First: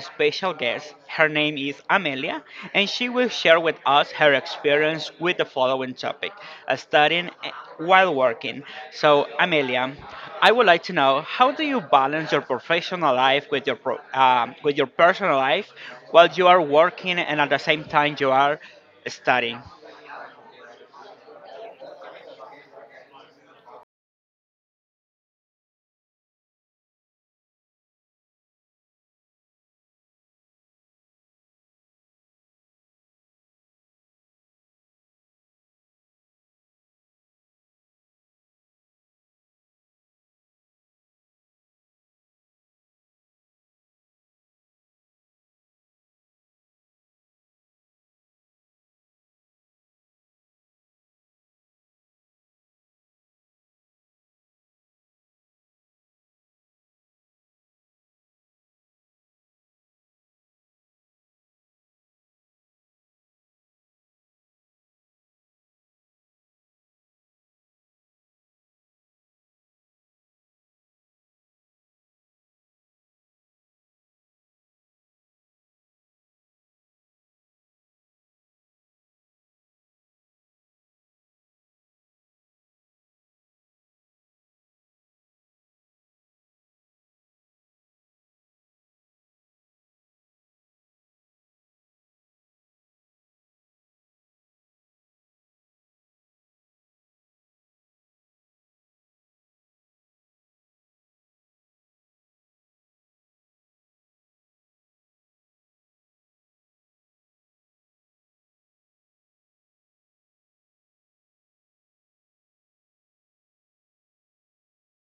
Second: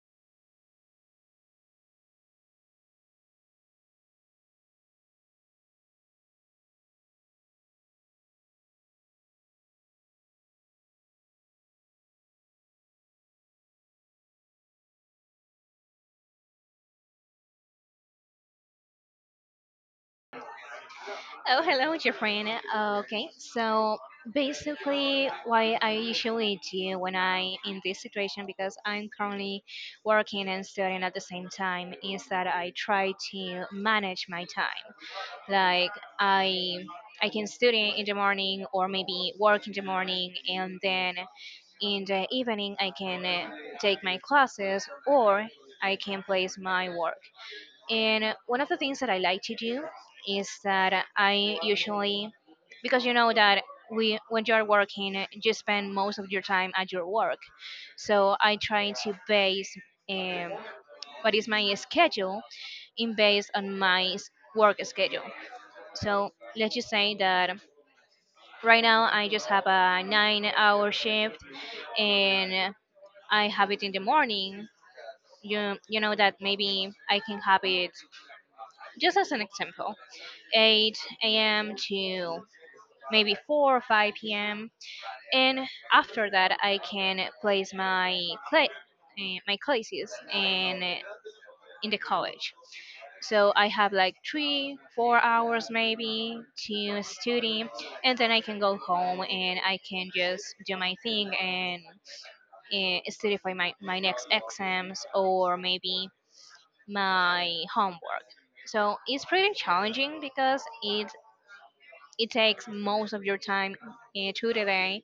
special guest. Her name is Amelia, and she will share with us her experience with the following topic, studying, while working. So, Amelia, I would like to know, how do you balance your professional life with your with your personal life while you are working and at the same time you are studying? Oh, hello, Jeffrey. Okay, so basically, why I usually do when I in this situation because I'm currently working and studying at the same time is that I try to manage my time. Like I, I can study in the morning or maybe work in the morning, and then in the evening I can take my classes or I can place my work. And one of the things that I like to do is that I usually, because you know that we, when you're working, you spend most of your time at your work. So I try to base um, what is my schedule in based on my work schedule. So let's just say that right now I just have a nine-hour shift, and I have it in the morning. You know that maybe I can have it just as an example. 8 a.m. to maybe 4 or 5 p.m. And after that, I can place my cla- my classes in the college. So I have like three, 4 hours maybe to study, and then I can go home and I can just do my thing and study for my next exams or maybe my homework. So it's pretty challenging because it takes most of your time to the day,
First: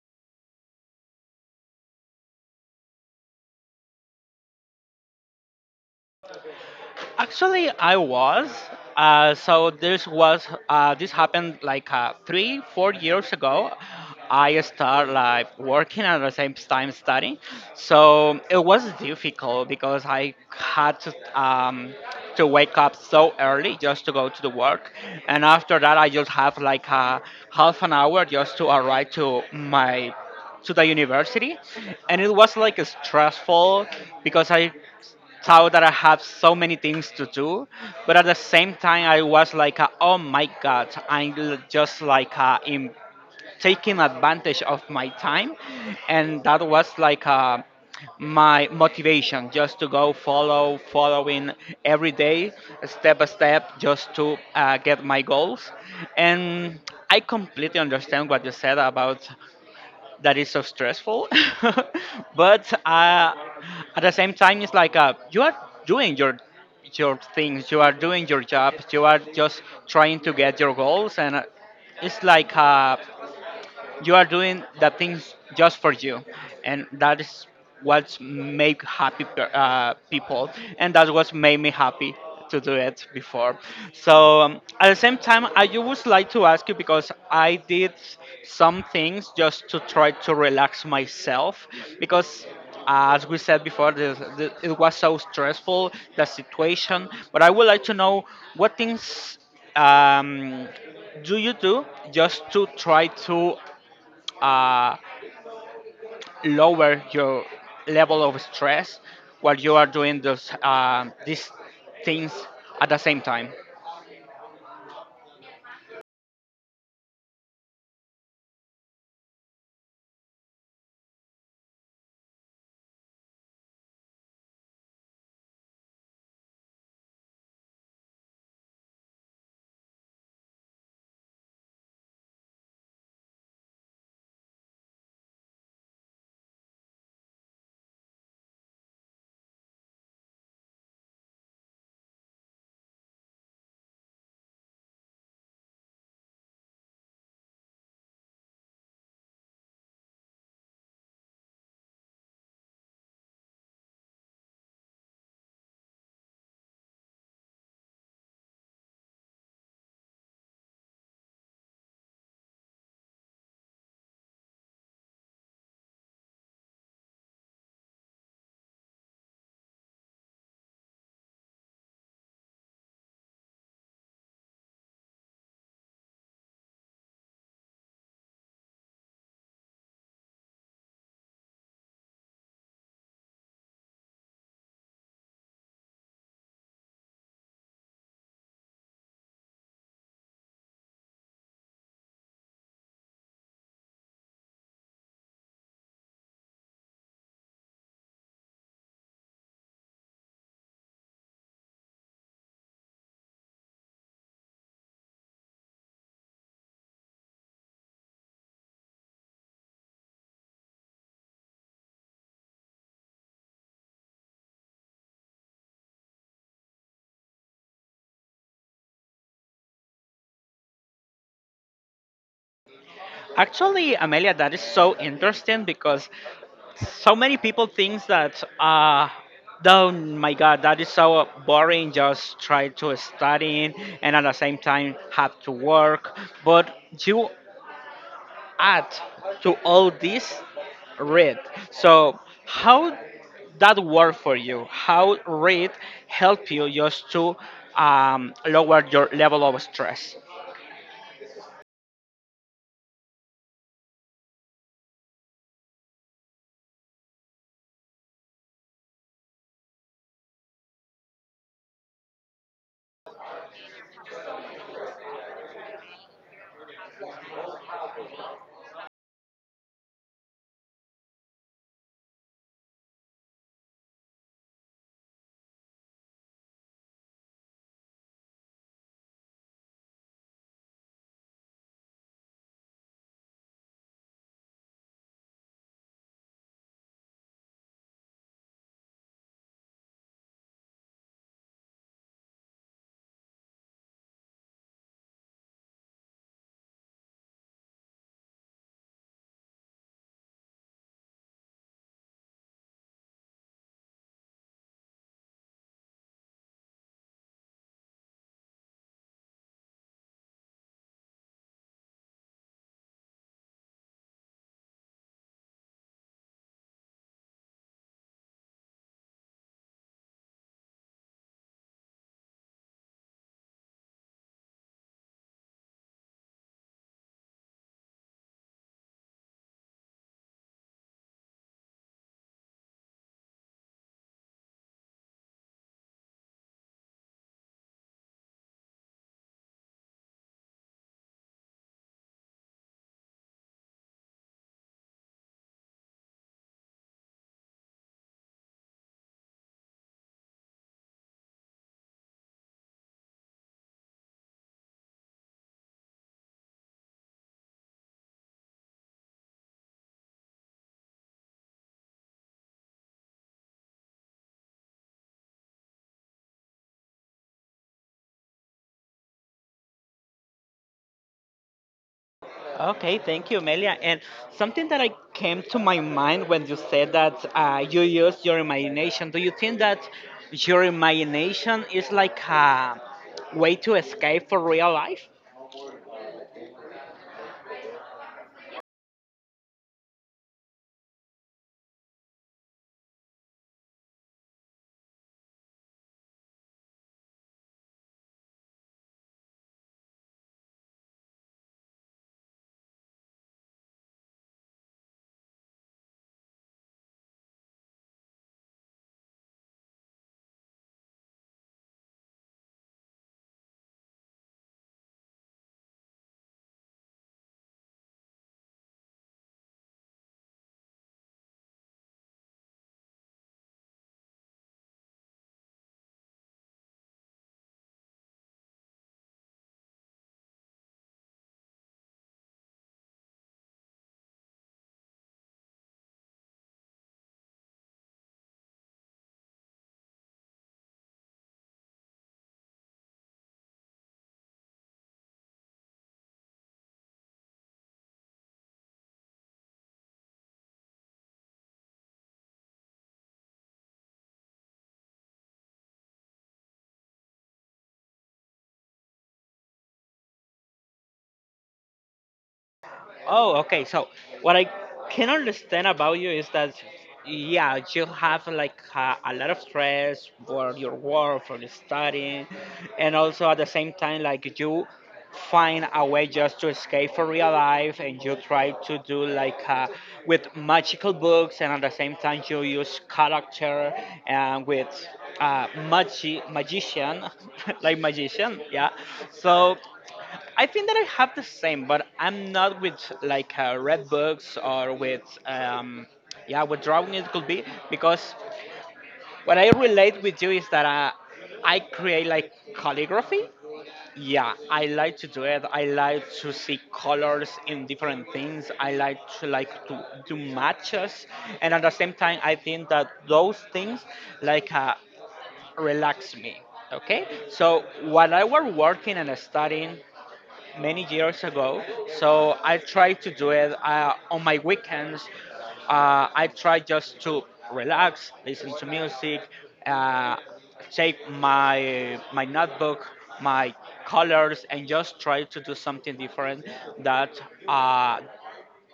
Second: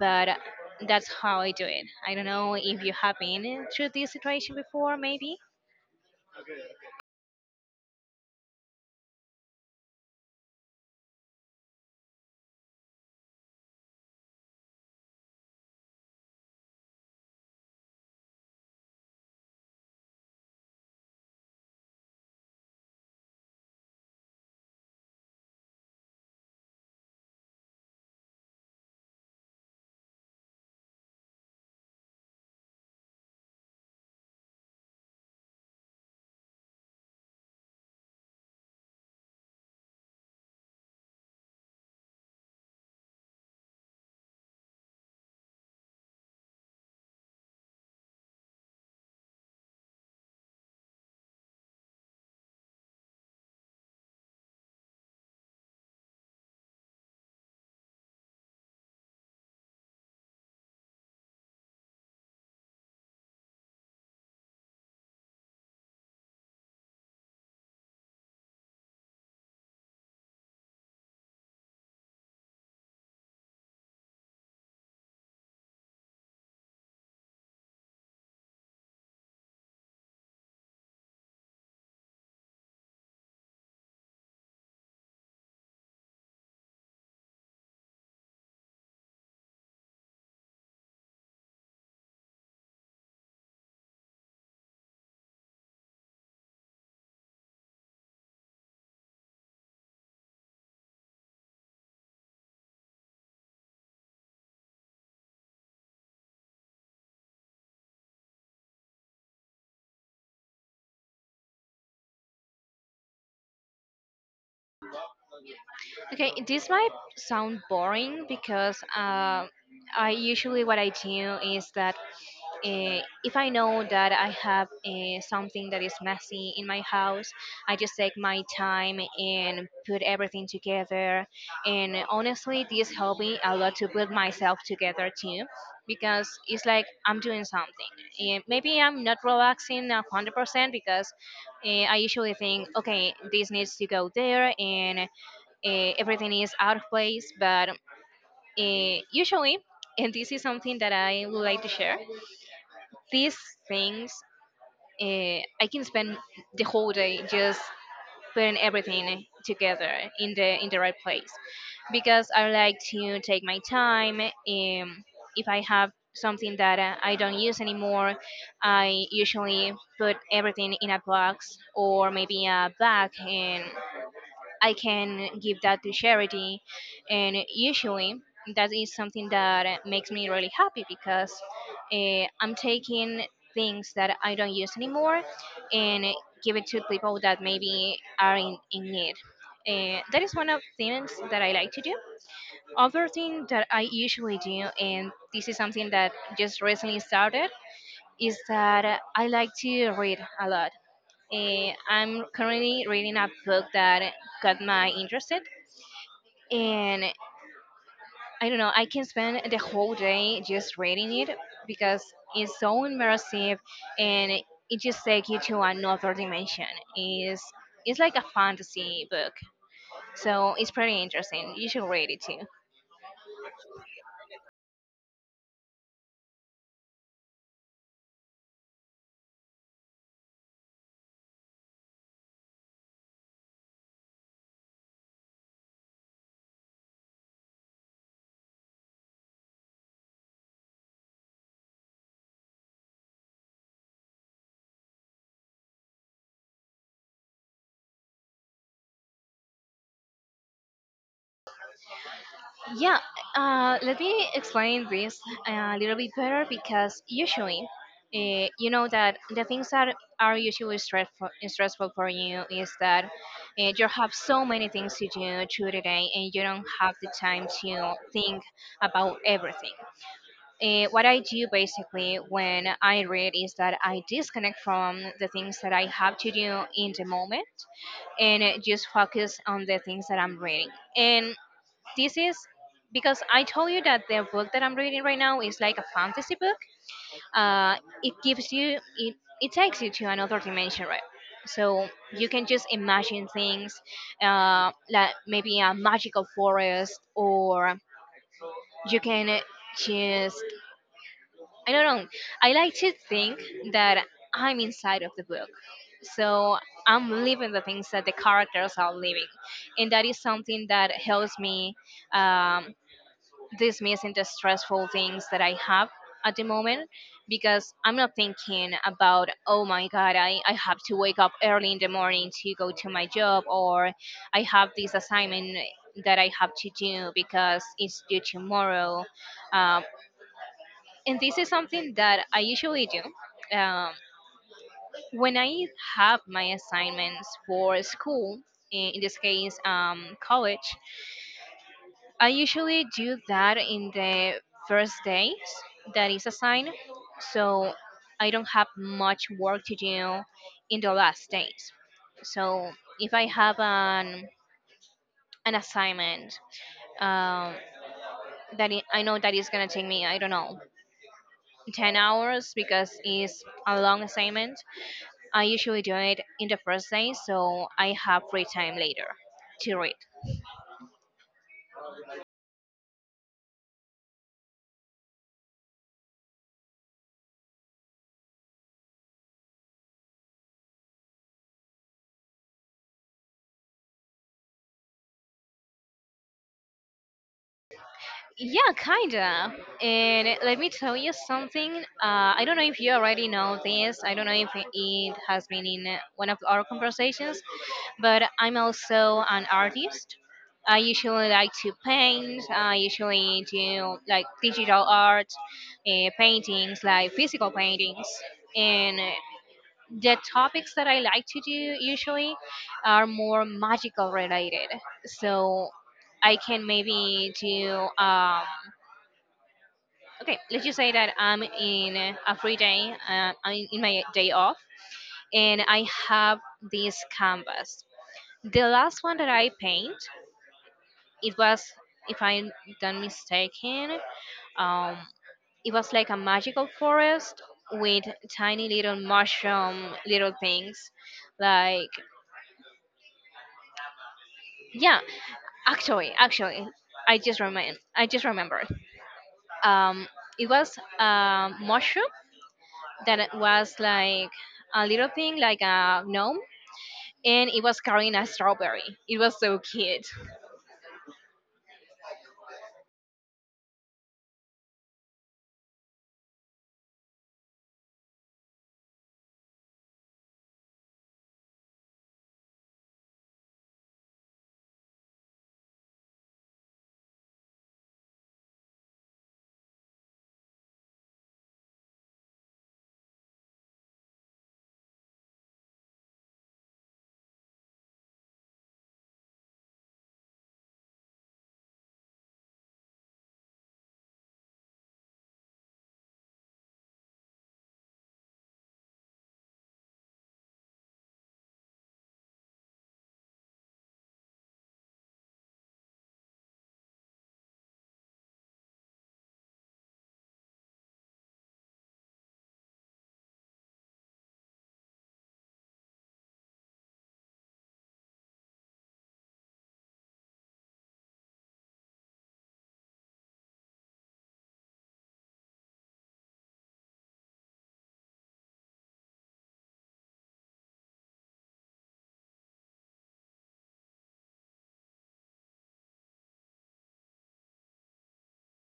but that's how I do it. I don't know if you have been through this situation before, maybe. Actually, I was. So this happened like three, 4 years ago. I start like working and at the same time studying, so it was difficult because I had um, to wake up so early just to go to the work, and after that I just have like a half an hour just to arrive to my to the university, and it was like stressful because I thought that I have so many things to do, but at the same time, I was like, oh my god, I'm l- just like in taking advantage of my time, and that was like my motivation just to go follow, following every day, step by step, just to get my goals, and. I completely understand what you said about that is so stressful but at the same time it's like you are doing your things, you are doing your job, you are just trying to get your goals, and it's like you are doing the things just for you, and that is what make happy people, and that's what made me happy to do it before. So at the same time I would like to ask you, because I did some things just to try to relax myself, because as we said before this, it was so stressful the situation, but I would like to know what things, um, do you do just to try to uh, lower your level of stress while you are doing those these things at the same time. Okay, this might sound boring because I usually what I do is that if I know that I have something that is messy in my house, I just take my time and put everything together. And honestly, this helped me a lot to put myself together too, because it's like I'm doing something. And maybe I'm not relaxing 100% because I usually think, okay, this needs to go there, and everything is out of place. But usually, and this is something that I would like to share, these things uh, I can spend the whole day just putting everything together in the right place because I like to take my time. If I have something that I don't use anymore, I usually put everything in a box or maybe a bag and I can give that to charity. And usually that is something that makes me really happy because I'm taking things that I don't use anymore and give it to people that maybe are in need. That is one of things that I like to do. Other thing that I usually do, and this is something that just recently started, is that I like to read a lot. I'm currently reading a book that got my interested, and I don't know, I can spend the whole day just reading it because it's so immersive and it just takes you to another dimension. It's, it's like a fantasy book, so it's pretty interesting. You should read it too. Actually, Amelia, that is so interesting because so many people think that uh oh my god, that is so boring, just try to study and at the same time have to work. But you add to all this read. So how that work for you? How read help you just to lower your level of stress? Yeah, let me explain this a little bit better because usually, you know that the things that are usually stressful for you is that you have so many things to do through the day and you don't have the time to think about everything. What I do basically when I read is that I disconnect from the things that I have to do in the moment and just focus on the things that I'm reading. And this is because I told you that the book that I'm reading right now is like a fantasy book. Uh, it gives it takes you to another dimension, right? So you can just imagine things, like maybe a magical forest, or you can just I don't know. I like to think that I'm inside of the book. So I'm living the things that the characters are living, and that is something that helps me. Um, Dismissing the stressful things that I have at the moment because I'm not thinking about, oh my God, I have to wake up early in the morning to go to my job or I have this assignment that I have to do because it's due tomorrow. Um, and this is something that I usually do. When I have my assignments for school, in this case, college, I usually do that in the first days that is assigned, so I don't have much work to do in the last days. So if I have an assignment um, that I know that is gonna take me, I don't know, 10 hours because it's a long assignment. I usually do it in the first day, so I have free time later to read. Okay, thank you, Melia. And something that I came to my mind when you said that you use your imagination. Do you think that your imagination is like a way to escape for real life? Yeah, kinda. And let me tell you something. I don't know if you already know this. I don't know if it has been in one of our conversations, but I'm also an artist. I usually like to paint. I usually do like digital art, paintings, like physical paintings. And the topics that I like to do usually are more magical related. So I can maybe do okay let's just say that I'm in a free day I'm in my day off and I have this canvas, the last one that I paint. It was, if I'm not mistaken, um, it was like a magical forest with tiny little mushroom little things like yeah. Actually, I just remembered, um, it was a mushroom that it was like a little thing, like a gnome, and it was carrying a strawberry. It was so cute. Oh, okay. So what I can understand about you is that yeah, you have like a lot of stress for your work, for your studying, and also at the same time like you find a way just to escape from real life, and you try to do like with magical books, and at the same time you use character and with magician like magician, yeah. So I think that I have the same, but I'm not with like red books or with yeah, with drawing it could be, because what I relate with you is that I create like calligraphy. Yeah, I like to do it. I like to see colors in different things. I like to do matches, and at the same time, I think that those things like relax me. Okay, so while I was working and studying, many years ago. So I try to do it on my weekends. I try just to relax, listen to music, uh, take my notebook, my colors, and just try to do something different that uh,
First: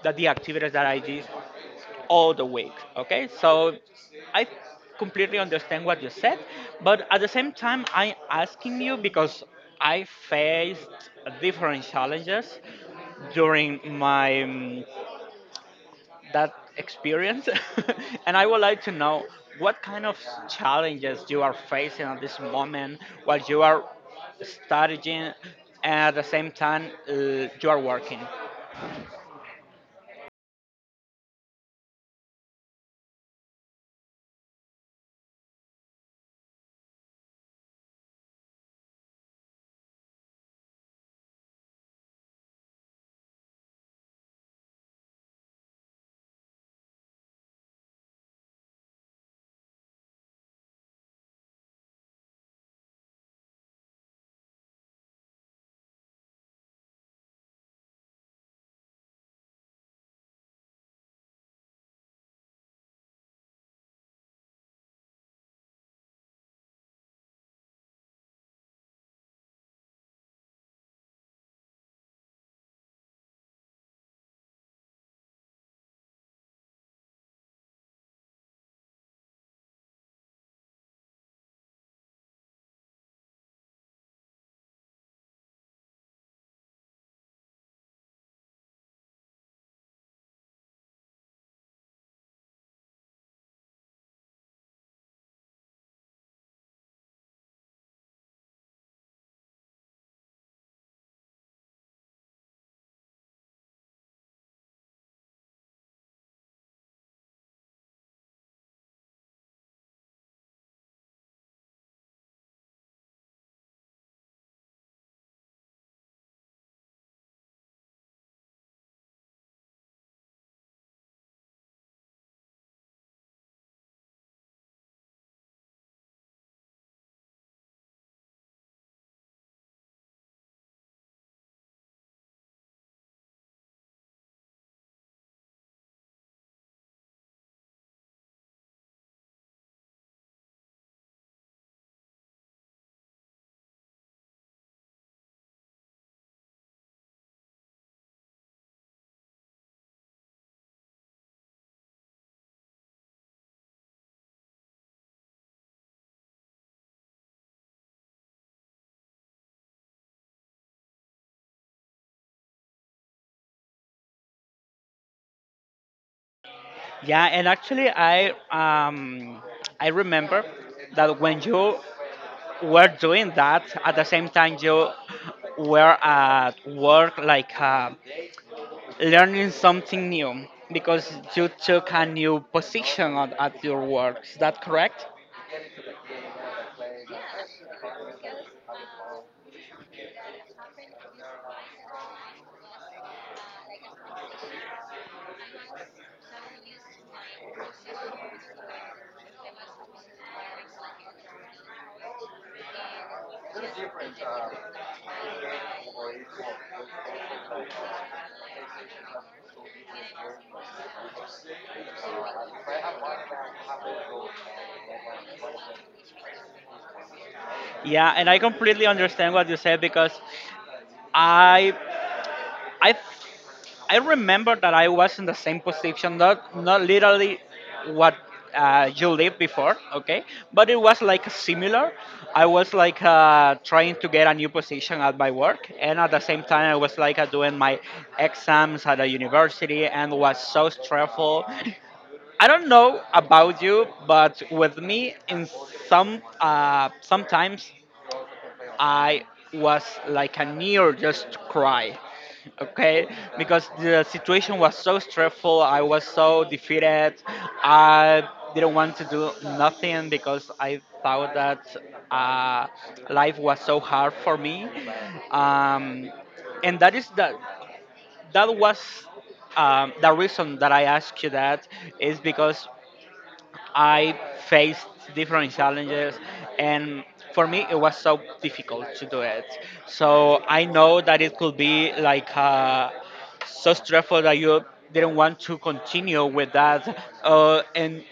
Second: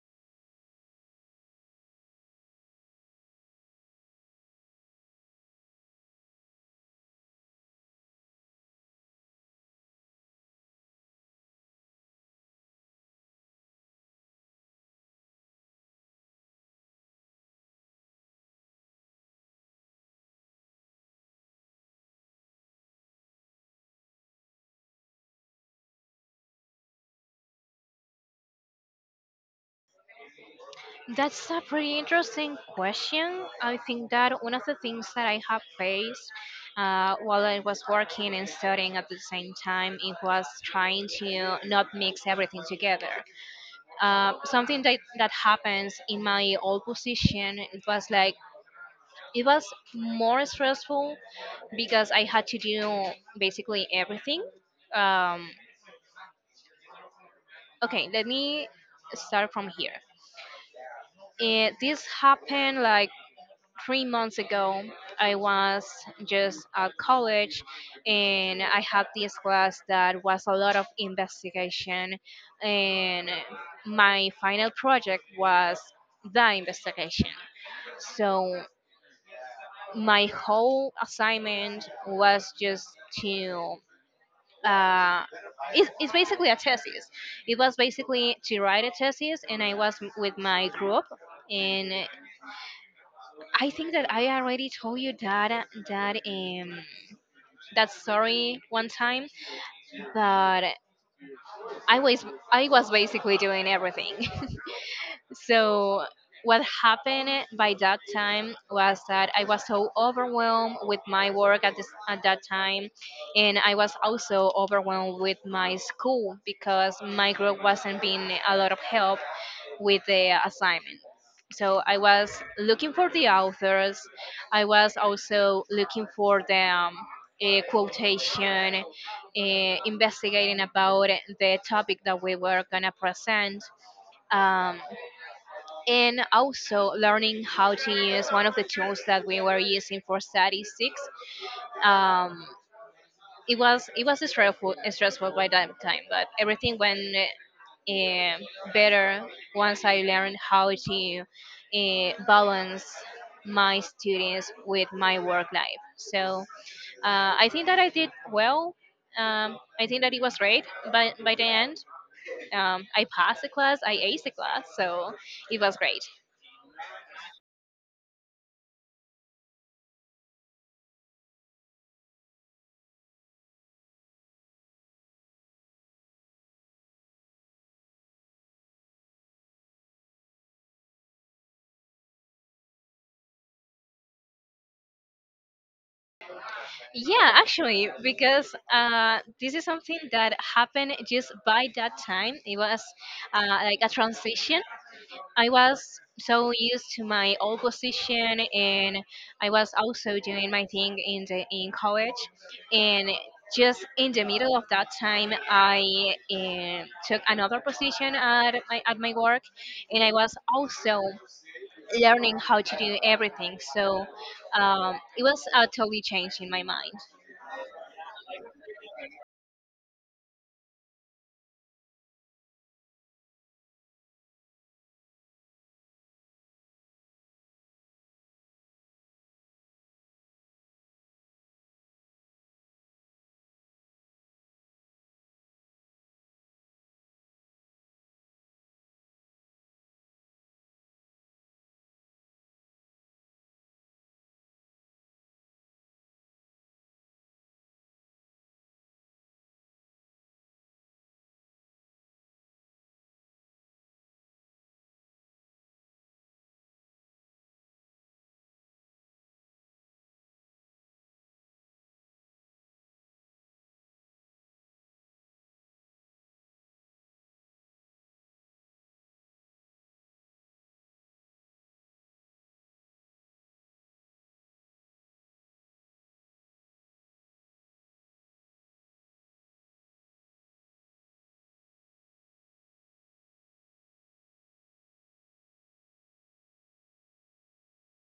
that the activities that I did all the week. Okay, so I completely understand what you said, but at the same time, I'm asking you because I faced different challenges during my that experience, and I would like to know what kind of challenges you are facing at this moment while you are studying, and at the same time you are working. That's a pretty interesting question. I think that one of the things that I have faced while I was working and studying at the same time, it was trying to not mix everything together. Something that happens in my old position, it was like, it was more stressful because I had to do basically everything. Um, okay, let me start from here. It, this happened like 3 months ago. I was just at college and I had this class that was a lot of investigation, and my final project was the investigation. So my whole assignment was just to uh, it's basically a thesis. It was basically to write a thesis, and I was with my group. And I think that I already told you that that um that story one time, but I was I was basically doing everything. So what happened by that time was that I was so overwhelmed with my work at this at that time, and I was also overwhelmed with my school because my group wasn't being a lot of help with the assignment. So I was looking for the authors. I was also looking for the quotation, investigating about the topic that we were gonna present. Um, and also learning how to use one of the tools that we were using for statistics. Um, it was stressful by that time, but everything went uh, better once I learned how to balance my students with my work life. So I think that I did well. I think that it was great, but by the end, I passed the class, I aced the class, so it was great. Yeah, and actually, I remember that when you were doing that, at the same time you were at work, like learning something new, because you took a new position at your work. Is that correct? Yeah, actually, because this is something that happened just by that time. It was like a transition. I was so used to my old position, and I was also doing my thing in the in college. And just in the middle of that time, I took another position at my work, and I was also learning how to do everything. So it was a totally change in my mind. Yeah, and I completely understand what you said because I I I remember that I was in the same position, not not literally what you lived before, okay, but it was like similar. I was like trying to get a new position at my work, and at the same time I was like doing my exams at the university, and was so stressful. I don't know about you, but with me, in some sometimes I was like a near just to cry. Okay, because the situation was so stressful, I was so defeated. I didn't want to do nothing because I thought that uh, life was so hard for me. Um, and that was the reason that I asked you that is because I faced different challenges, and for me, it was so difficult to do it. So I know that it could be like so stressful that you didn't want to continue with that. And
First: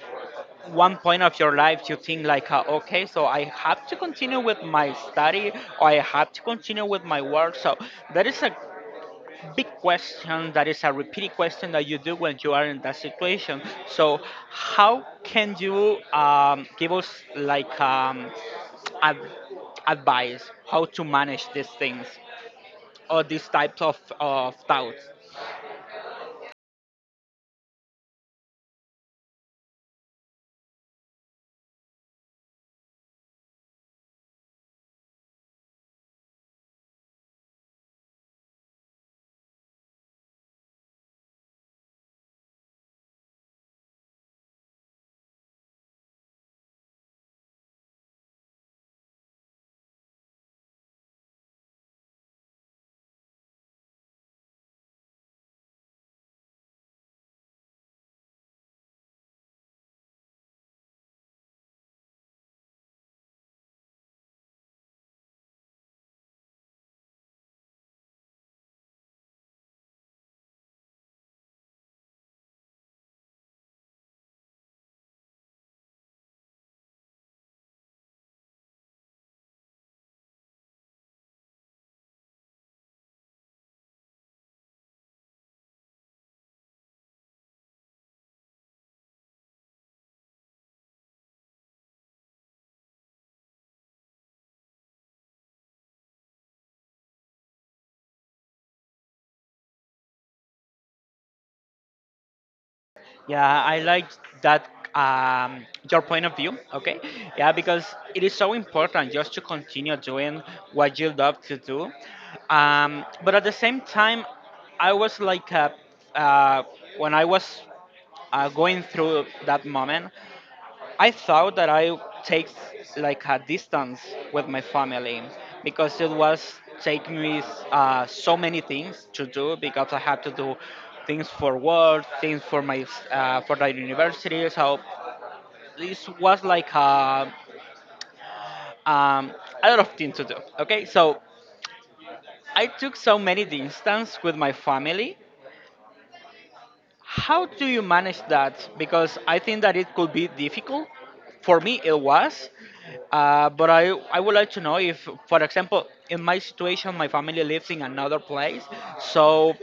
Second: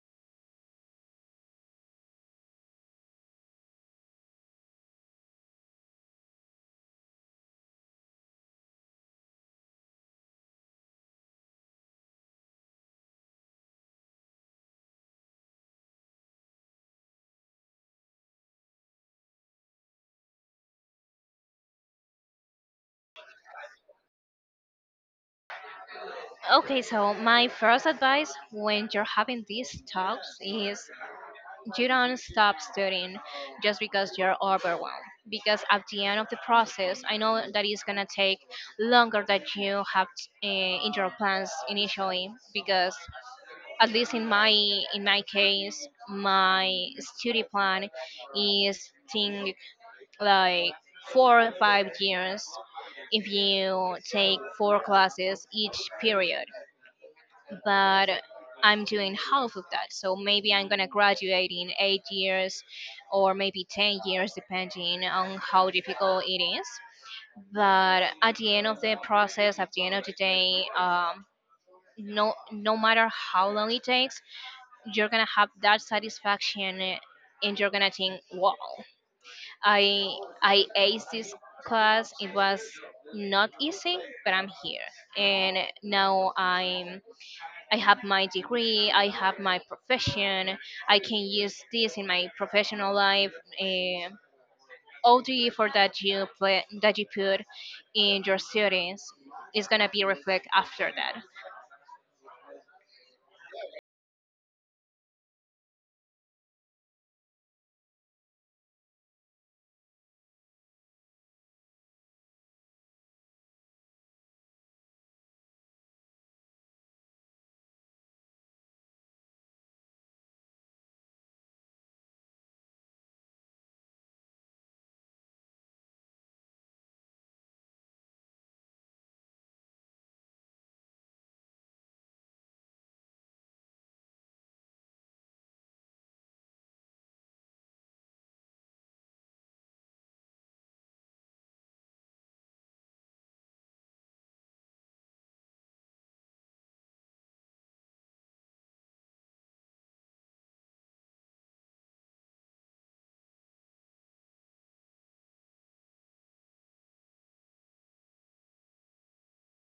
one point of your life, you think like, okay, so I have to continue with my study, or I have to continue with my work. So that is a big question, that is a repeated question that you do when you are in that situation. So, how can you give us like ad- advice how to manage these things or these types of doubts? Okay, so my first advice when you're having these talks is you don't stop studying just because you're overwhelmed. Because at the end of the process, I know that it's gonna take longer than you have uh, in your plans initially. Because at least in my case, my study plan is think like 4 or 5 years if you take four classes each period, but I'm doing half of that. So maybe I'm gonna graduate in 8 years or maybe 10 years, depending on how difficult it is. But at the end of the process, at the end of the day, no, no matter how long it takes, you're gonna have that satisfaction and you're gonna think, wow, I, I aced this class. It was not easy, but I'm here. And now I'm I have my degree, I have my profession, I can use this in my professional life. eh, all the effort that you play, that you put in your students is gonna be reflect after that. Yeah, I like that um, your point of view. Okay, yeah, because it is so important just to continue doing what you love to do. But at the same time, I was like, uh, when I was going through that moment, I thought that I take like a distance with my family because it was taking me so many things to do because I had to do things for work, things for my for the university. So this was like um, a lot of things to do. Okay, so I took so many distance with my family. How do you manage that? Because I think that it could be difficult. For me, it was. I would like to know if, for example, in my situation, my family lives in another place. So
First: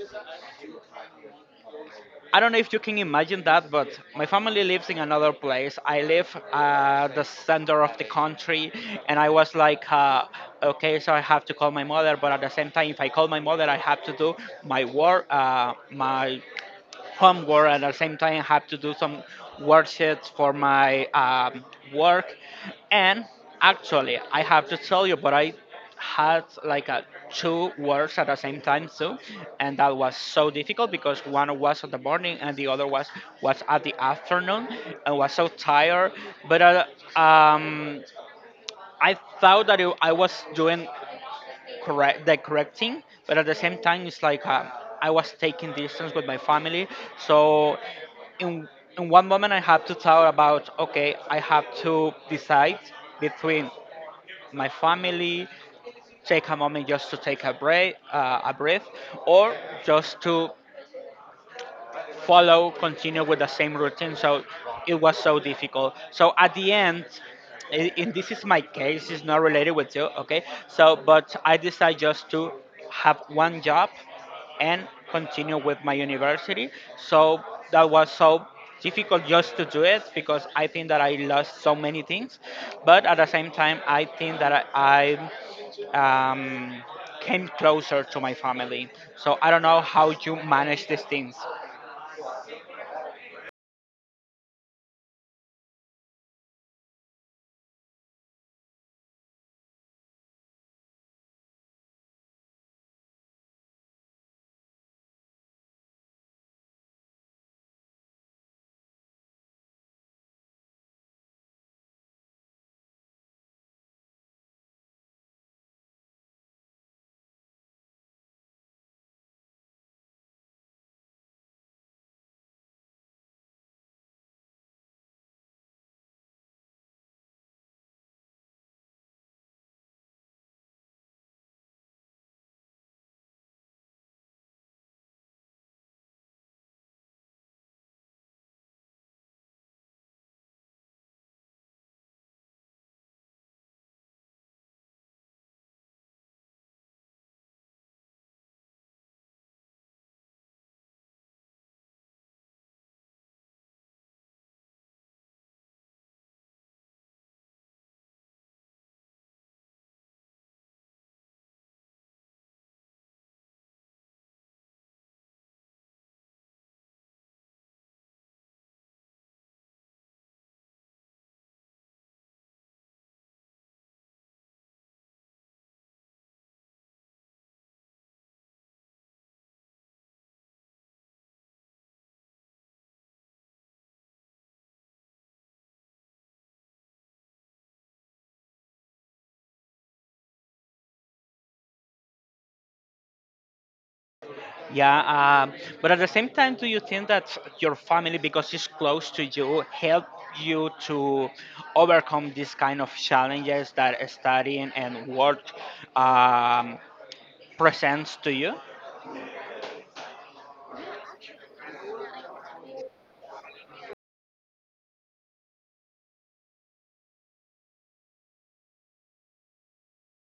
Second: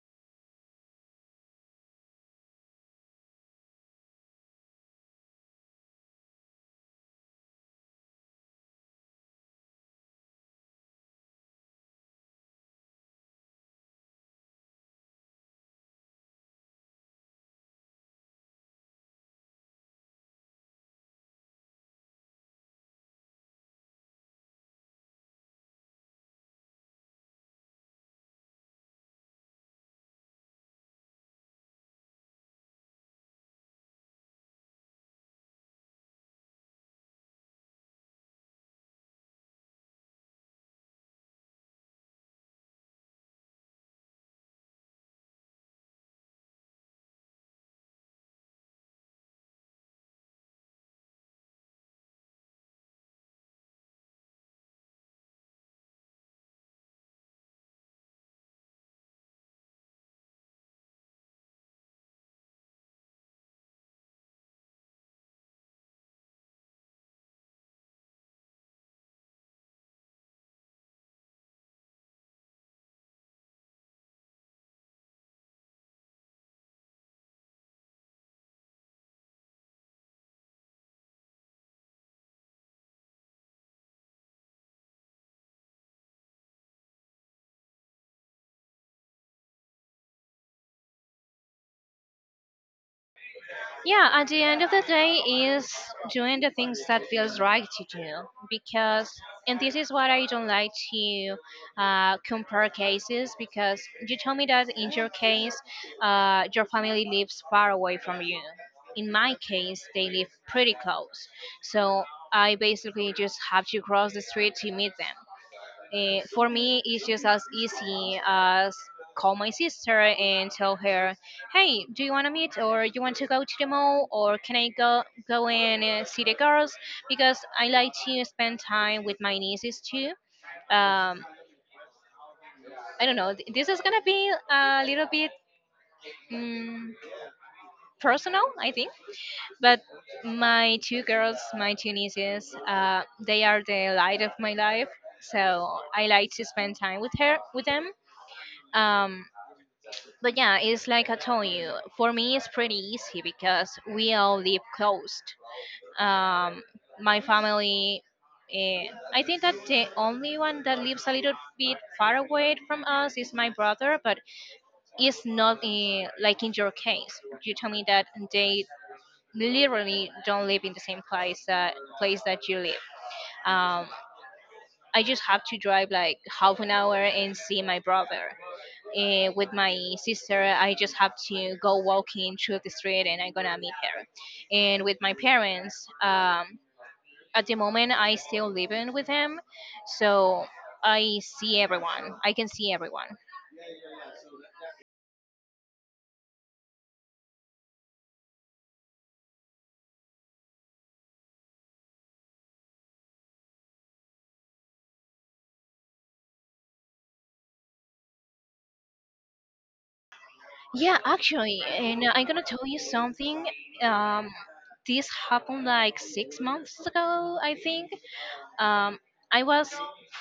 I don't know if you can imagine that, but my family lives in another place. I live at the center of the country, and I was like, okay, so I have to call my mother, but at the same time, if I call my mother, I have to do my work, my homework, and at the same time have to do some worksheets for my work, and actually I have to tell you but I had like a two works at the same time too, and that was so difficult because one was in the morning and the other was at the afternoon. I was so tired, but um, I thought that I was doing correct, that correcting, but at the same time it's like I was taking distance with my family. So in in one moment I have to thought about, okay, I have to decide between my family, take a moment just to take a break, a breath, or just to follow, continue with the same routine. So it was so difficult. So at the end, in this is my case, it's not related with you, okay? So, but I decided just to have one job and continue with my university. So that was so difficult just to do it because I think that I lost so many things. But at the same time, I think that I um, came closer to my family. So I don't know how you manage these things. Yeah, at the end of the day, is doing the things that feels right to do because— and this is what I don't like to compare cases because you told me that in your case, your family lives far away from you. In my case, they live pretty close, so I basically just have to cross the street to meet them. Eh, for me, it's just as easy as call my sister and tell her, "Hey, do you want to meet, or you want to go to the mall, or can I go and see the girls?" Because I like to spend time with my nieces too. Um, I don't know. This is gonna be a little bit mm personal, I think. But my two girls, my two nieces, they are the light of my life. So I like to spend time with her, with them. Um, But yeah, it's like I told you, for me it's pretty easy because we all live close. Um, my family, eh, I think that the only one that lives a little bit far away from us is my brother, but it's not like in your case. You tell me that they literally don't live in the same place that you live. Um, I just have to drive like half an hour and see my brother. With my sister, I just have to go walking through the street and I'm gonna meet her. And with my parents, at the moment, I still living with them, so I see everyone. I can see everyone. Yeah, um, but at the same time, do you think that your family, because it's close to you, help you to overcome these kind of challenges that studying and work um, presents to you? Yeah, actually, and I'm gonna tell you something. Um, this happened like 6 months ago, I think. um, I was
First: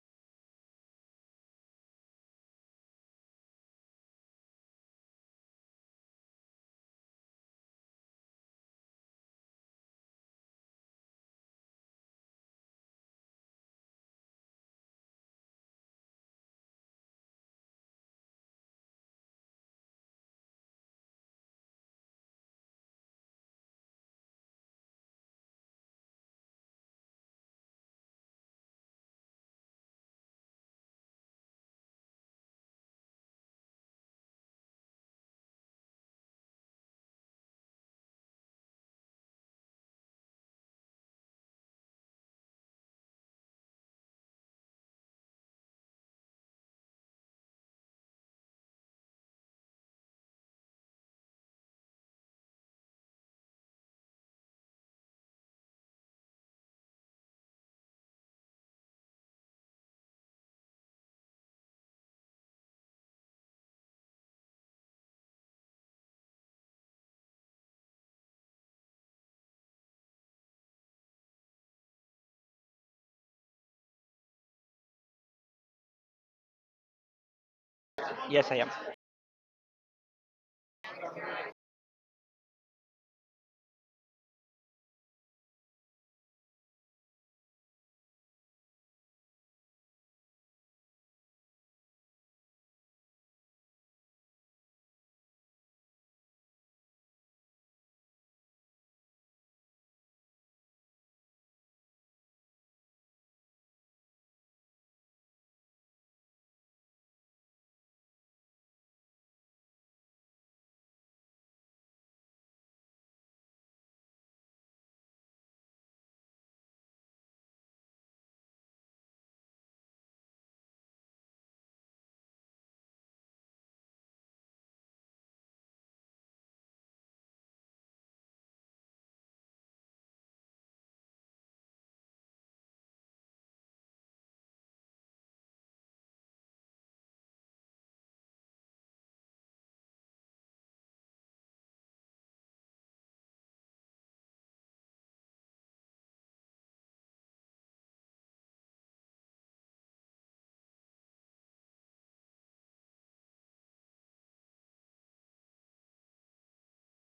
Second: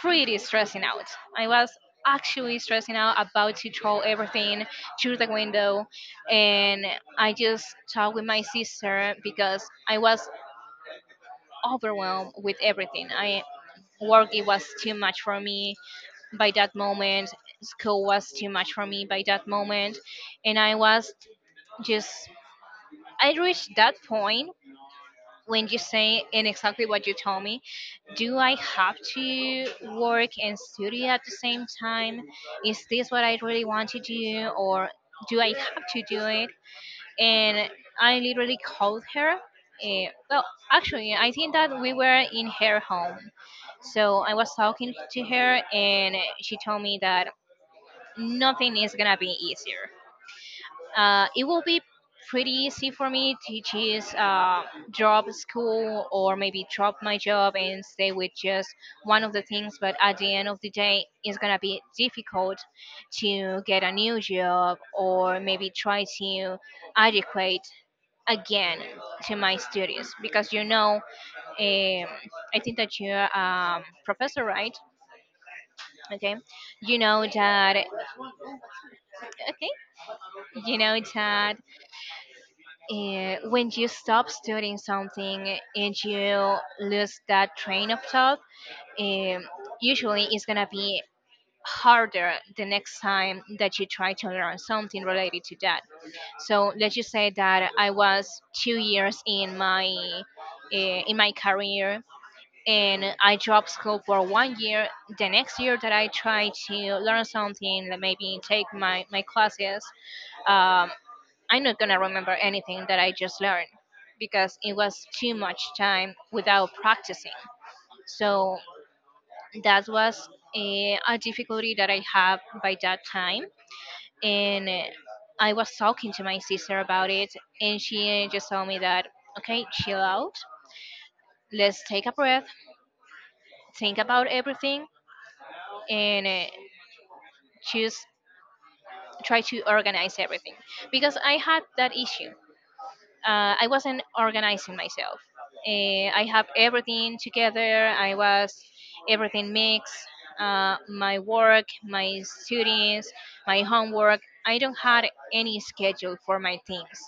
pretty stressing out. I was actually stressing out about to throw everything through the window, and I just talked with my sister because I was overwhelmed with everything. I work— it was too much for me by that moment. School was too much for me by that moment, and I was just— I reached that point when you say— and exactly what you told me, do I have to work and study at the same time? Is this what I really want to do, or do I have to do it? And I literally called her. Well, actually, I think that we were in her home, so I was talking to her, and she told me that nothing is gonna be easier. It will be pretty easy for me to just drop school or maybe drop my job and stay with just one of the things. But at the end of the day, it's gonna be difficult to get a new job or maybe try to adequate again to my studies because you know, um, I think that you're professor, right? Okay, you know that. Yes, I am. Okay, you know that when you stop studying something and you lose that train of thought, um, usually it's gonna be harder the next time that you try to learn something related to that. So let's just say that I was 2 years in my career, and I dropped school for 1 year. The next year that I try to learn something, like maybe take my classes, um, I'm not gonna remember anything that I just learned because it was too much time without practicing. So that was a difficulty that I had by that time. And I was talking to my sister about it, and she just told me that, okay, chill out, let's take a breath, think about everything, and choose— try to organize everything because I had that issue. I wasn't organizing myself. I have everything together. I was everything mixed. My work, my students, my homework. I don't had any schedule for my things,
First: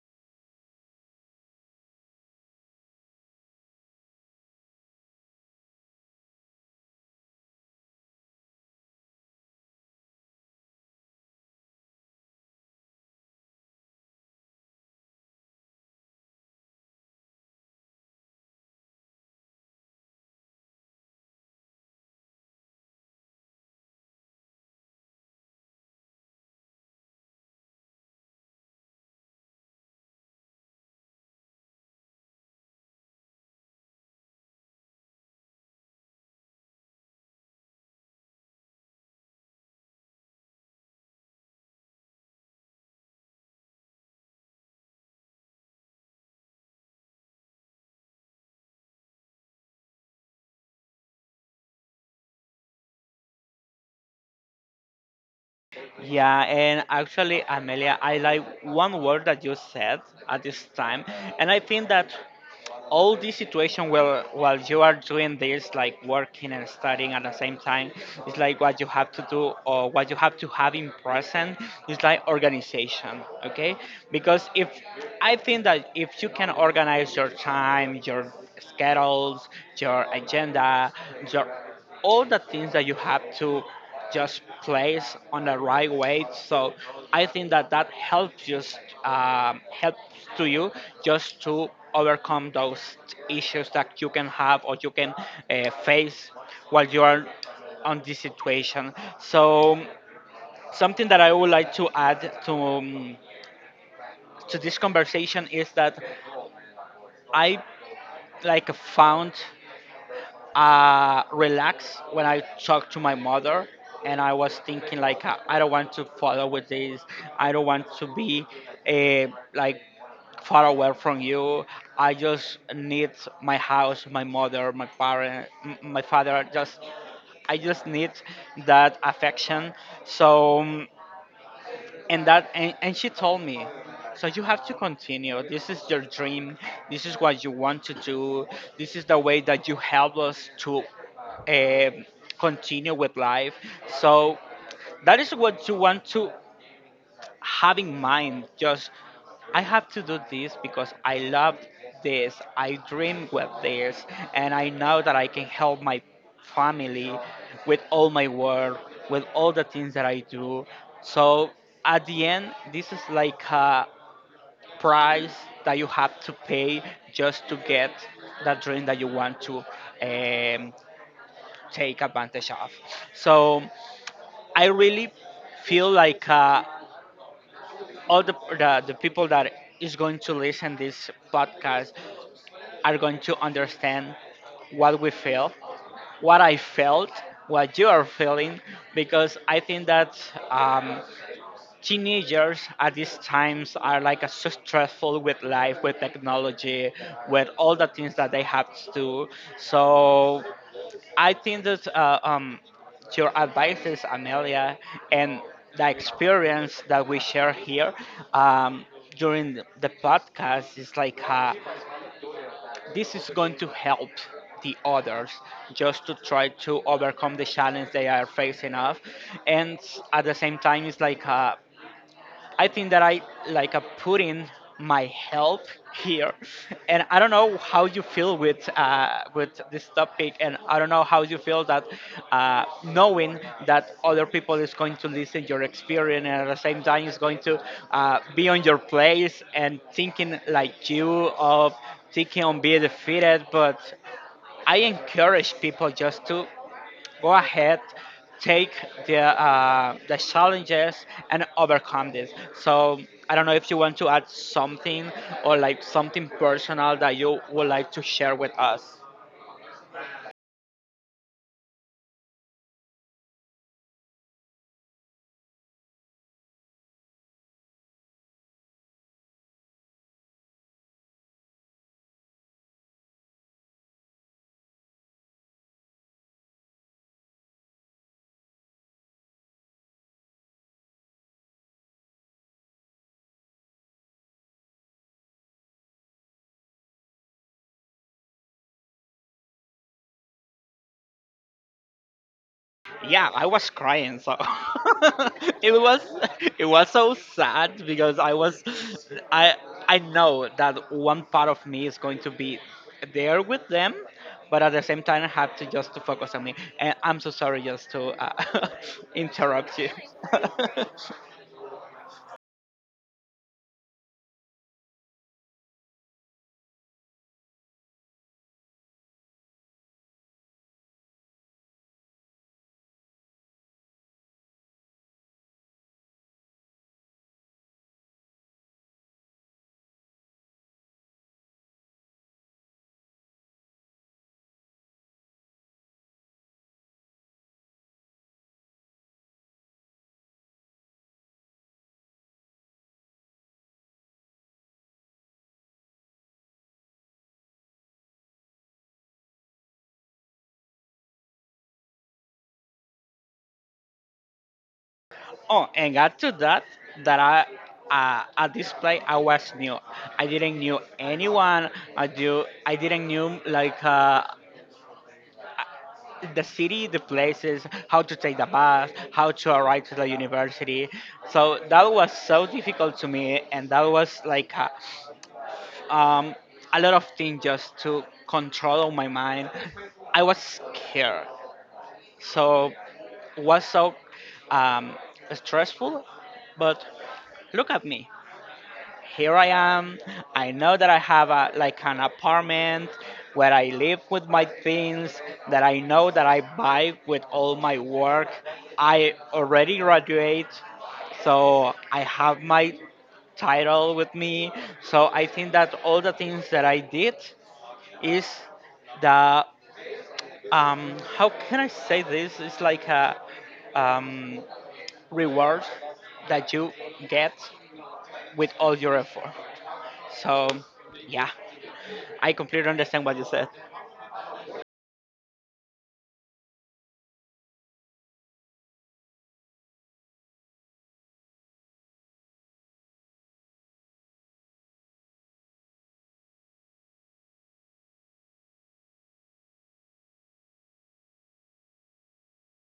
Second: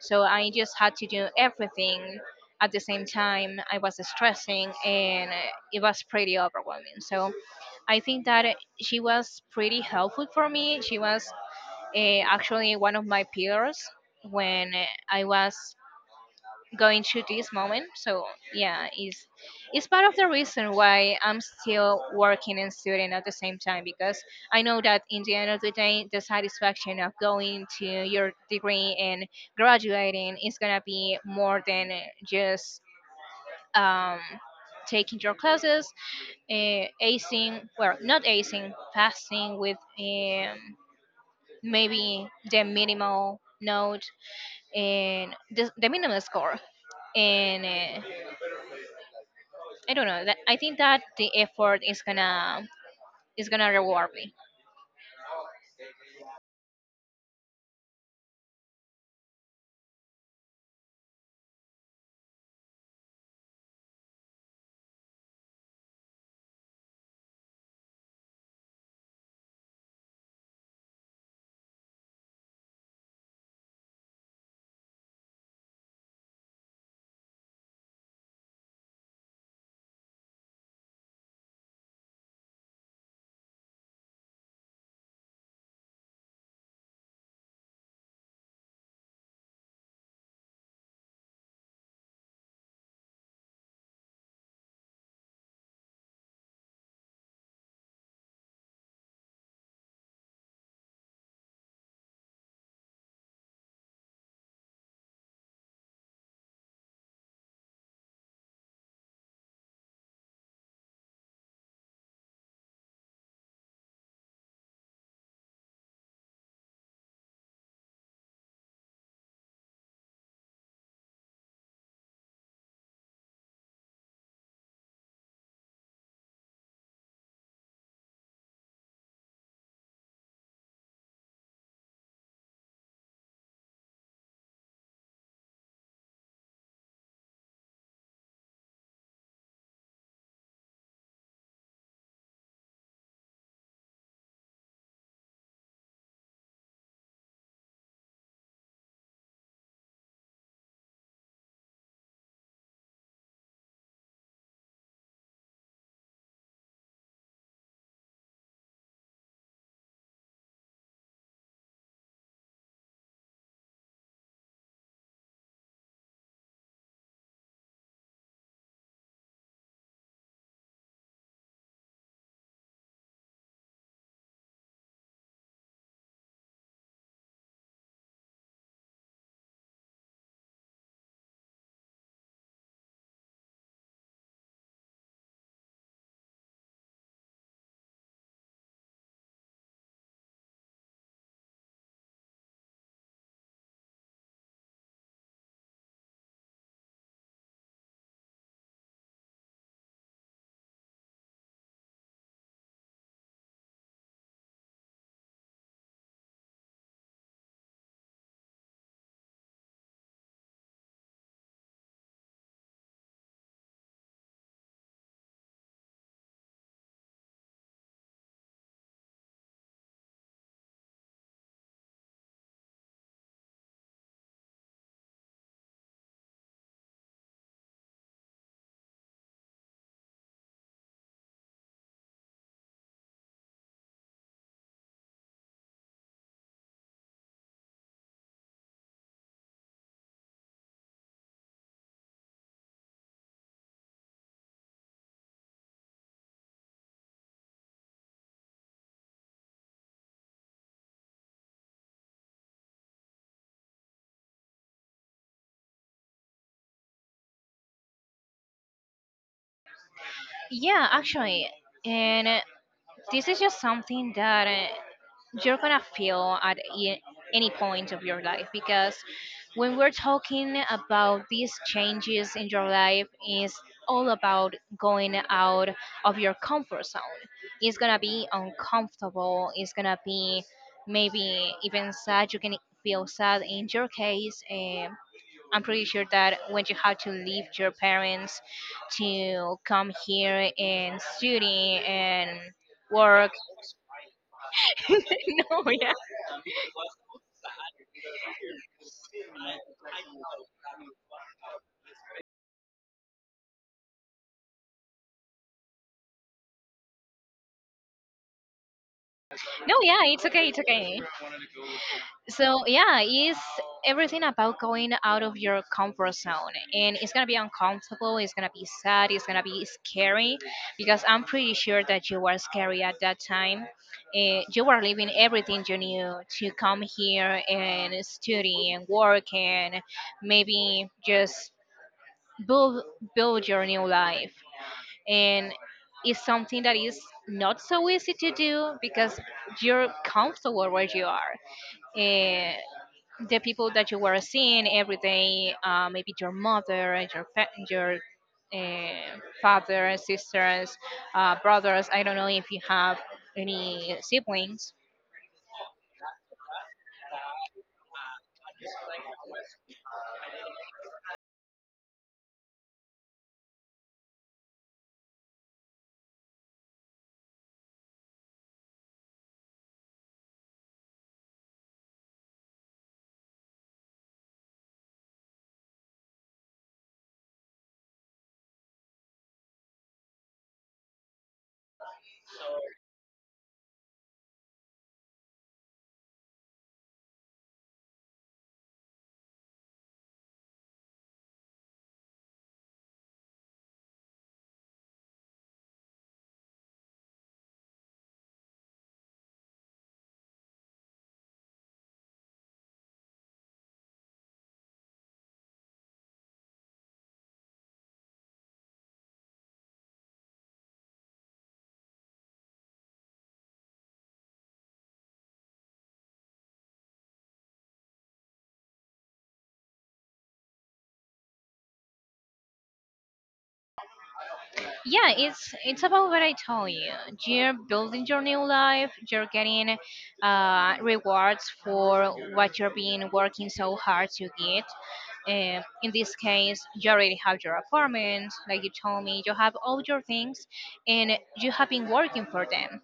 so I just had to do everything at the same time. I was stressing, and it was pretty overwhelming. So I think that she was pretty helpful for me. She was actually one of my peers when I was going to this moment. So yeah, is— it's part of the reason why I'm still working and student at the same time, because I know that in the end of the day, the satisfaction of going to your degree and graduating is gonna be more than just um, taking your classes, acing, well, not acing, passing with maybe the minimal note and the minimal score, and I don't know. That— I think that the effort is gonna reward me. Yeah, and actually, Amelia, I like one word that you said at this time, and I think that all this situation where while you are doing this, like working and studying at the same time, is like what you have to do or what you have to have in present is like organization, okay? Because if I think that if you can organize your time, your schedules, your agenda, your all the things that you have to just place on the right way. So I think that that helps just helps to you just to overcome those issues that you can have or you can face while you are on this situation. So something that I would like to add to this conversation is that I like found relaxed when I talked to my mother, and I was thinking like I don't want to follow with this. I don't want to be eh, like far away from you. I just need my house, my mother, my parent, my father. Just I just need that affection. So. mm, and she told me, so you have to continue, this is your dream, this is what you want to do, this is the way that you help us to um continue with life. So that is what you want to having mind. Just I have to do this because I love this. I dream with this, and I know that I can help my family with all my work, with all the things that I do. So at the end, this is like a price that you have to pay just to get that dream that you want to um, take advantage of. So I really feel like all the people that is going to listen this podcast are going to understand what we feel, what I felt, what you are feeling, because I think that um, teenagers at these times are like so stressful with life, with technology, with all the things that they have to do. So I think that your advices, Amelia, and the experience that we share here, um, during the podcast is like this is going to help the others just to try to overcome the challenge they are facing off. And at the same time it's like I think that I like put in my help here, and I don't know how you feel with this topic, and I don't know how you feel that knowing that other people is going to listen your experience, and at the same time is going to be on your place and thinking like you of thinking on being defeated. But I encourage people just to go ahead, take the challenges and overcome this. So I don't know if you want to add something or like something personal that you would like to share with us. Yeah, actually, and this is just something that you're gonna feel at any point of your life, because when we're talking about these changes in your life, is all about going out of your comfort zone. It's gonna be uncomfortable. It's gonna be maybe even sad. You can feel sad in your case. I'm pretty sure that when you have to leave your parents to come here and study and work, Yeah, I was crying. So no, it yeah, was it was so sad because I was I know that one part of me is going to be there with them, but at the same time I have to just to focus on me. And I'm so sorry just to no, interrupt you. yeah, it's okay, it's okay. So yeah, it's everything about going out of your comfort zone, and it's gonna be uncomfortable. It's gonna be sad. It's gonna be scary, because I'm pretty sure that you were scary at that time. Eh, you were leaving everything you knew to come here and study and work and maybe just build build your new life, and it's something that is not so easy to do because you're comfortable where you are, and the people that you were seeing every day, maybe your mother and your your father, sisters, brothers. I don't know if you have any siblings. Oh, and add to that that I. At this play, I was new. I didn't knew anyone. I do. I didn't knew like the city, the places, how to take the bus, how to arrive to the university. So that was so difficult to me, and that was like um, a lot of things just to control my mind. I was scared, so was so um, stressful. But look at me, here I am. I know that I have a, like an apartment where I live with my things that I know that I buy with all my work. I already graduate, so I have my title with me. So I think that all the things that I did is the how can I say this? It's like a um, reward that you get with all your effort. So, yeah, I completely understand what you said. Yeah, it's— it's about what I told you. You're building your new life, you're getting rewards for what you're being working so hard to get. In this case, you already have your apartment, like you told me, you have all your things, and you have been working for them.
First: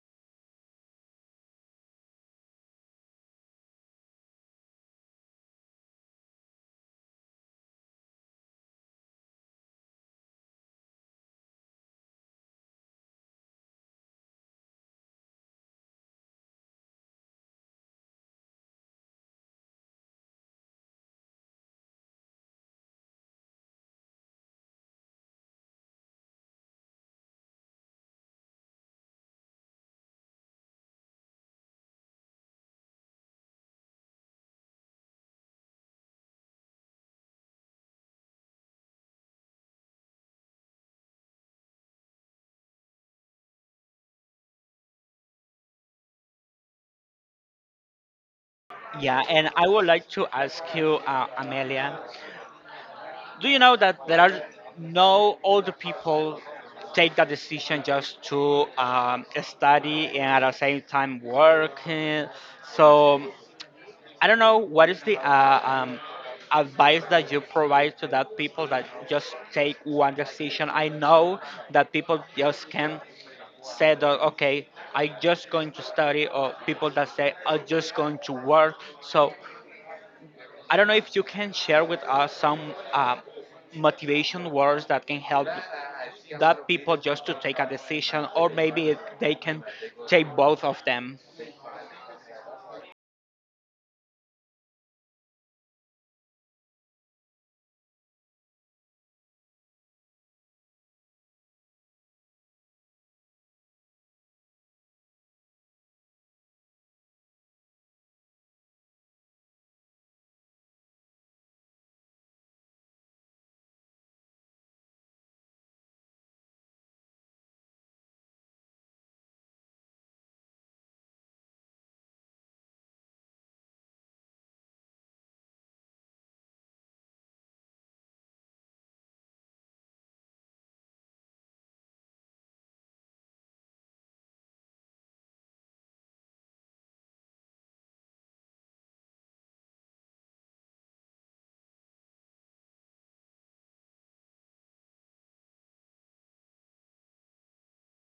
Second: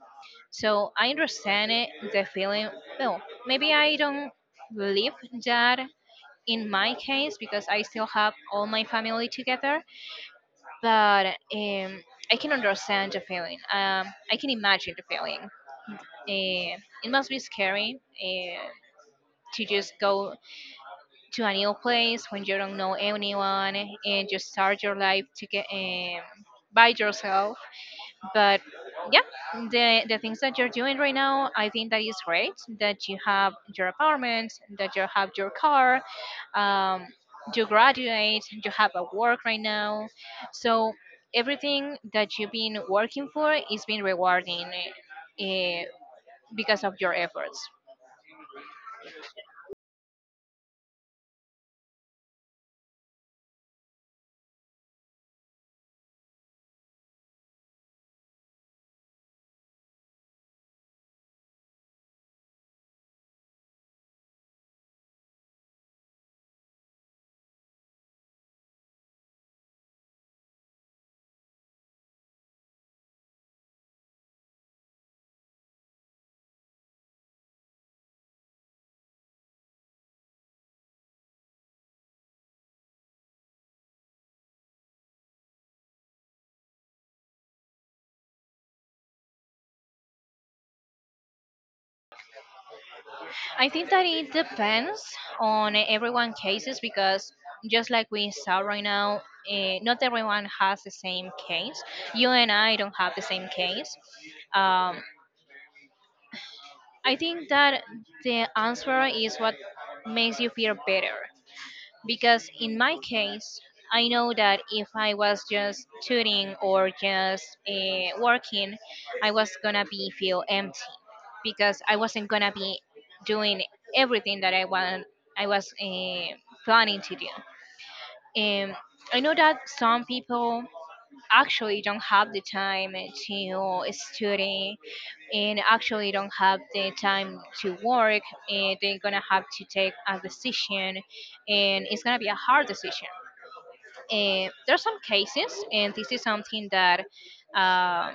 So I understand it, the feeling. Well, maybe I don't live that in my case, because I still have all my family together, but um, I can understand the feeling. I can imagine the feeling. Uh, it must be scary to just go to a new place when you don't know anyone and just start your life to get by yourself. But yeah, the— the things that you're doing right now, I think that is great. That you have your apartment, that you have your car, um, you graduate, you have a work right now, so everything that you've been working for is being rewarding uh, because of your efforts. Yeah, and I would like to ask you, Amelia, do you know that there are no older people take that decision just to study and at the same time work? So, I don't know what is the advice that you provide to that people that just take one decision. I know that people just can say that okay, I just going to study, or people that say I'm just going to work. So I don't know if you can share with us some uh, motivation words that can help that people just to take a decision, or maybe they can take both of them. I think that it depends on everyone cases because just like we saw right now, eh, not everyone has the same case. You and I don't have the same case. Um, I think that the answer is what makes you feel better, because in my case, I know that if I was just tutoring or just working, I was gonna be feel empty, because I wasn't gonna be doing everything that I want— I was planning to do. Um, I know that some people actually don't have the time to study, and actually don't have the time to work, and they're gonna have to take a decision, and it's gonna be a hard decision. And there are some cases— and this is something that um,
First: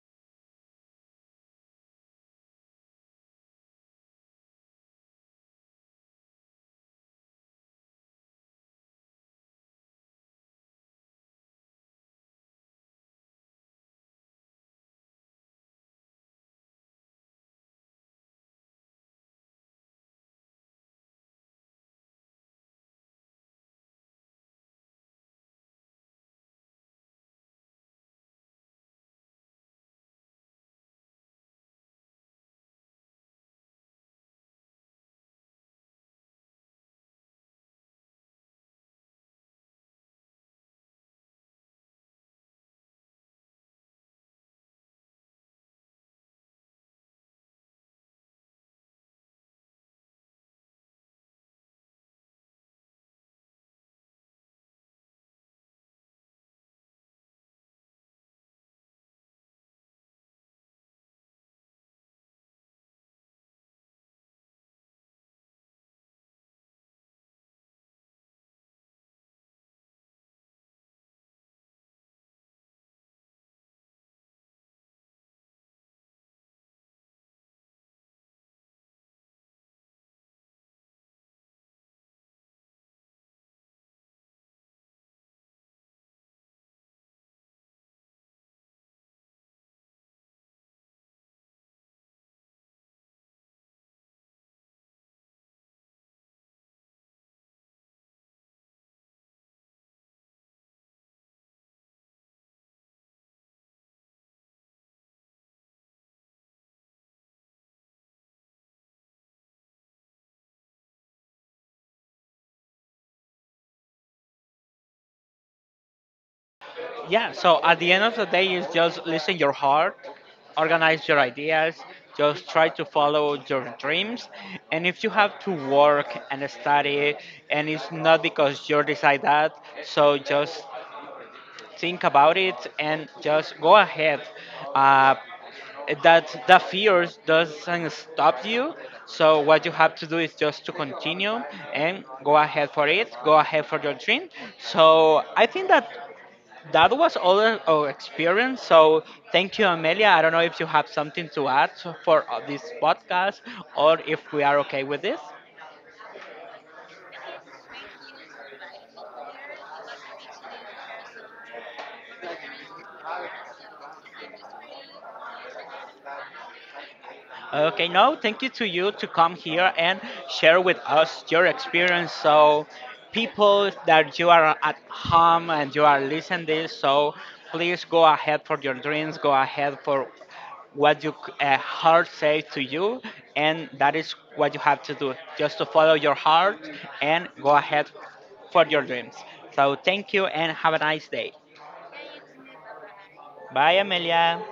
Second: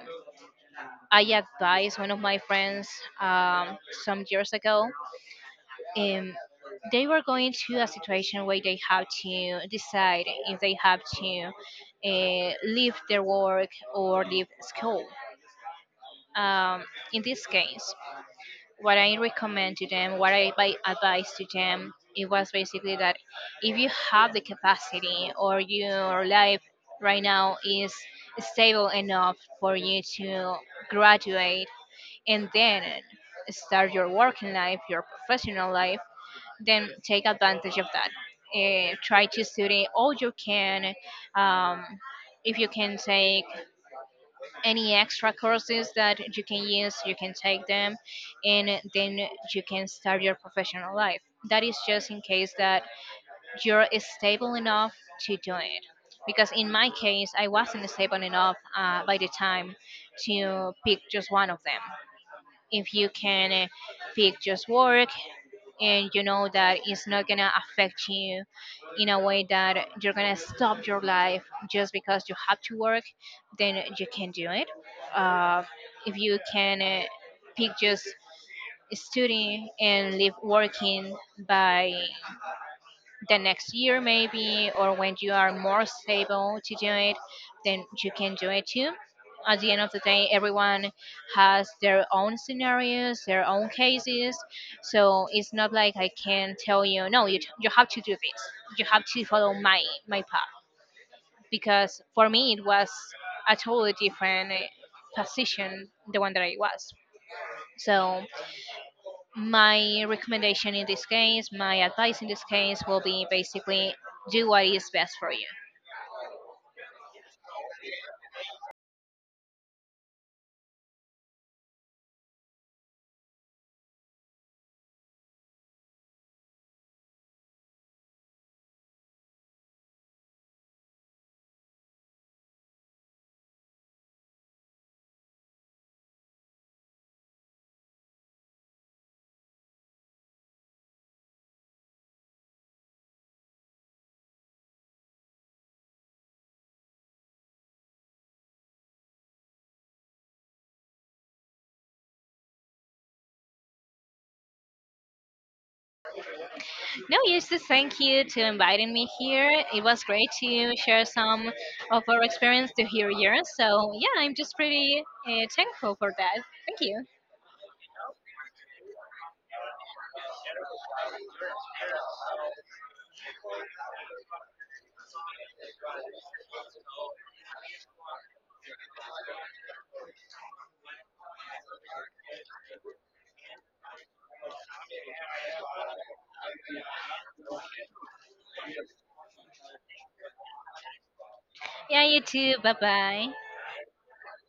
I advised one of my friends um, some years ago. um, they were going to a situation where they have to decide if they have to leave their work or leave school. Um, in this case, what I recommend to them, what I by advise to them, it was basically that if you have the capacity, or your life right now is stable enough for you to graduate and then start your working life, your professional life, then take advantage of that. Eh, try to study all you can. Um, if you can take any extra courses that you can use, you can take them, and then you can start your professional life. That is just in case that you're stable enough to do it. Because in my case, I wasn't stable enough by the time to pick just one of them. If you can pick just work and you know that it's not gonna affect you in a way that you're gonna stop your life just because you have to work, then you can do it. uh, if you can pick just studying and live working by the next year maybe, or when you are more stable to do it, then you can do it too. At the end of the day, everyone has their own scenarios, their own cases. So it's not like I can tell you, no, you have to do this, you have to follow my path, because for me it was a totally different position, the one that I was. So my recommendation in this case, my advice in this case will be basically do what is best for you. Yeah, so at the end of the day is just listen your heart, organize your ideas, just try to follow your dreams. And if you have to work and study and it's not because you decide that, so just think about it and just go ahead. Uh, that the fears doesn't stop you, so what you have to do is just to continue and go ahead for it, go ahead for your dream. So I think that that was all our experience. So thank you, Amelia. I don't know if you have something to add for this podcast or if we are okay with this. No, yes, just thank you to inviting me here. It was great to share some of our experience, to hear yours. So yeah, I'm just pretty thankful for that. Thank you. Okay, no, thank you to you to come here and share with us your experience. So, people that you are at home and you are listening this, so please go ahead for your dreams, go ahead for what your heart says to you, and that is what you have to do. Just to follow your heart and go ahead for your dreams. So, thank you and have a nice day. Yeah, you too. Bye bye. Bye, Amelia.